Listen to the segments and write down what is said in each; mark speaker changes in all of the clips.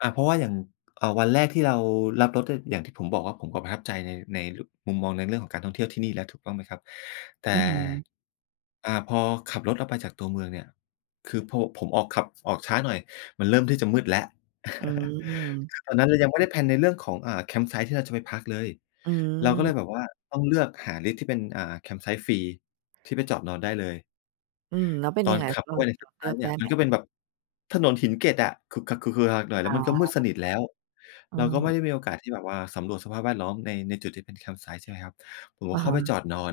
Speaker 1: อ่า เพราะว่าอย่าง เอ่อ วันแรกที่เรารับรถ ก็อย่างที่ผมบอกว่า ผมก็ประทับใจใน ในมุมมอง ในเรื่องของการท่องเที่ยวที่นี่แล้ว ถูกต้องไหมครับ? แต่
Speaker 2: อื้อฮือ
Speaker 1: อ่า พอขับรถออกไปจากตัวเมืองเนี่ย คือพอผมออก ขับออกช้าหน่อย มันเริ่มที่จะมืดแล้ว
Speaker 2: อืม
Speaker 1: คือตอนนั้น เรายังไม่ได้แพลนในเรื่องของ อ่า แคมป์ไซต์ที่เราจะไปพักเลย
Speaker 2: อื
Speaker 1: เราก็เลย
Speaker 2: ม
Speaker 1: แบบว่าต้องเลือกหาลิสต์ที่เป็น อ่า แคมป์ไซต์ฟรีที่ไปจอดนอนได้เลย
Speaker 2: อืม แล้วเป็น
Speaker 1: ต
Speaker 2: ย
Speaker 1: อ
Speaker 2: ั
Speaker 1: น
Speaker 2: งไง
Speaker 1: ข
Speaker 2: เ
Speaker 1: ับ
Speaker 2: ร
Speaker 1: เ
Speaker 2: า
Speaker 1: ข้า
Speaker 2: เ
Speaker 1: ไ
Speaker 2: ล
Speaker 1: ปในแค
Speaker 2: ื
Speaker 1: มป์ไซ
Speaker 2: อ
Speaker 1: ด
Speaker 2: ก
Speaker 1: ์เ
Speaker 2: ไ
Speaker 1: นี
Speaker 2: ด
Speaker 1: ่
Speaker 2: ้
Speaker 1: ย
Speaker 2: ไ
Speaker 1: ม
Speaker 2: ห
Speaker 1: ั
Speaker 2: ม?
Speaker 1: นก็เป็นแบบถนนหินเเกล็ดอะ หน่อย แล
Speaker 2: อ
Speaker 1: ้ว
Speaker 2: ๋
Speaker 1: มันก็มืด
Speaker 2: อ
Speaker 1: สนิทแล้ว เราก็ไม่
Speaker 2: เออ
Speaker 1: ได้มีโอกาสที่แบบว่าสำรวจสภาพแวดล้อมใน ในจุด ที่เป็นแคมป์ไซต์ ใช่ไหมครับ ผมก
Speaker 2: อ
Speaker 1: ็
Speaker 2: ะ
Speaker 1: เข
Speaker 2: ฮ
Speaker 1: ้า
Speaker 2: ะ
Speaker 1: ไปจอดนอน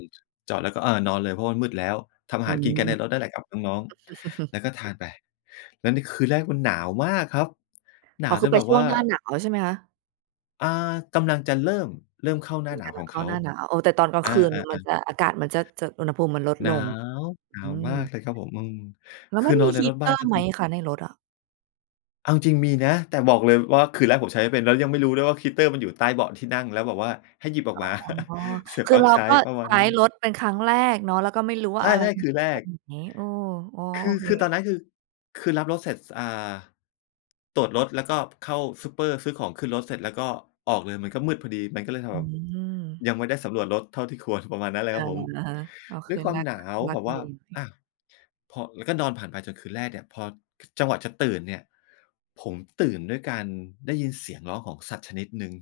Speaker 1: จอดแล้วก็ อ่า นอนเลยเพราะว่ามันมืดแล้ว ทำอ
Speaker 2: อ
Speaker 1: า
Speaker 2: ื
Speaker 1: หารกินกันในรถ
Speaker 2: ม
Speaker 1: นั่นแหละกับน้อง ๆ แล้วก็ทานไป แล้วในคืนแรกมันหนาวมากครับ หน
Speaker 2: อ๋
Speaker 1: า
Speaker 2: อ
Speaker 1: ว
Speaker 2: คื
Speaker 1: จ
Speaker 2: อ
Speaker 1: น
Speaker 2: ไป
Speaker 1: แบบ
Speaker 2: ช่
Speaker 1: ว
Speaker 2: ว
Speaker 1: ่
Speaker 2: ง
Speaker 1: า
Speaker 2: หน้าหนาวใช่ไหมคะ?
Speaker 1: อ่า กำลังจะเริ่ม เริ่มเข้าหน
Speaker 2: อ
Speaker 1: ้า
Speaker 2: ืม
Speaker 1: หนา
Speaker 2: ก
Speaker 1: ว
Speaker 2: ำล
Speaker 1: ข
Speaker 2: ั
Speaker 1: อ
Speaker 2: ง
Speaker 1: ง
Speaker 2: เข
Speaker 1: เข
Speaker 2: ้า
Speaker 1: า
Speaker 2: หน้าหนาว เอ่อ แต่ตอนกลาง
Speaker 1: อา
Speaker 2: คืนเหมือนมัน
Speaker 1: ๆ ๆ
Speaker 2: จะ อากาศมันจะ จะอุณหภูมิมันลด
Speaker 1: หน
Speaker 2: ล
Speaker 1: า
Speaker 2: ง
Speaker 1: ว หนา
Speaker 2: อื
Speaker 1: วมาก
Speaker 2: ม
Speaker 1: เลยครับผม อืม
Speaker 2: แล้
Speaker 1: ค
Speaker 2: วม
Speaker 1: ื
Speaker 2: ั
Speaker 1: อ
Speaker 2: น
Speaker 1: น
Speaker 2: ม
Speaker 1: อ
Speaker 2: ี
Speaker 1: นในรถบ้าน
Speaker 2: heater
Speaker 1: ก็
Speaker 2: ไหม
Speaker 1: คือ
Speaker 2: คะในรถอะ?
Speaker 1: เอาจริง ๆ มีนะ แต่บอกเลยว่าคืนแรก ผมใช้ไม่เป็นแล้วยังไม่รู้ด้วย ว่า heater มันอยู่ใต้เบาะที่นั่ง แล้วแบบว่าให้หยิบออก
Speaker 2: อ
Speaker 1: มา
Speaker 2: ๋อ
Speaker 1: เสียบ
Speaker 2: คื
Speaker 1: ป
Speaker 2: อ
Speaker 1: ลั๊ก
Speaker 2: เรา
Speaker 1: ใช้
Speaker 2: ก็
Speaker 1: ประม
Speaker 2: ใ
Speaker 1: า
Speaker 2: ช
Speaker 1: ณ
Speaker 2: ้
Speaker 1: นั้น
Speaker 2: รถเป็นครั้งแรกเนาะ แล้วก็ไม่รู้ว่
Speaker 1: ใช
Speaker 2: า
Speaker 1: ่
Speaker 2: อะไรอย
Speaker 1: ๆ คือแ
Speaker 2: ู
Speaker 1: ร
Speaker 2: ่ตร
Speaker 1: ก
Speaker 2: งไหน เออ อ๋อ
Speaker 1: ค
Speaker 2: โอ
Speaker 1: ือ
Speaker 2: เค
Speaker 1: คือตอนนั้น คือ คือรับรถเสร็จ อ่า ตรวจรถแล้วก็เข้าซูปเปอร์ ซื้อของขึ้นรถเสร็จ แล้วก็ออกเลยมันก็มืดพอดี มันก็เลย ท
Speaker 2: อื
Speaker 1: แบบ
Speaker 2: ม
Speaker 1: ยังไม่ได้สำรวจรถเท่าที่ควร ประมาณนั้นเล
Speaker 2: อ
Speaker 1: ยค
Speaker 2: า
Speaker 1: รับผม
Speaker 2: อะฮะ อ๋อ ค
Speaker 1: ด้วย
Speaker 2: ืน
Speaker 1: คว
Speaker 2: แ
Speaker 1: า
Speaker 2: ร
Speaker 1: ม
Speaker 2: ก
Speaker 1: หนา
Speaker 2: ท
Speaker 1: ว
Speaker 2: ุลั
Speaker 1: แ
Speaker 2: ก
Speaker 1: บ
Speaker 2: ท
Speaker 1: บ
Speaker 2: ุ
Speaker 1: ว
Speaker 2: เ
Speaker 1: ่
Speaker 2: ล
Speaker 1: า อะ พอ แล้วก็นอนผ่านไปจนคืนแรกเนี่ย พอจังหวะจะตื่นเนี่ย ผมตื่นด้วยการได้ยินเสียงร้องของสัตว์ชนิดหนึ่ง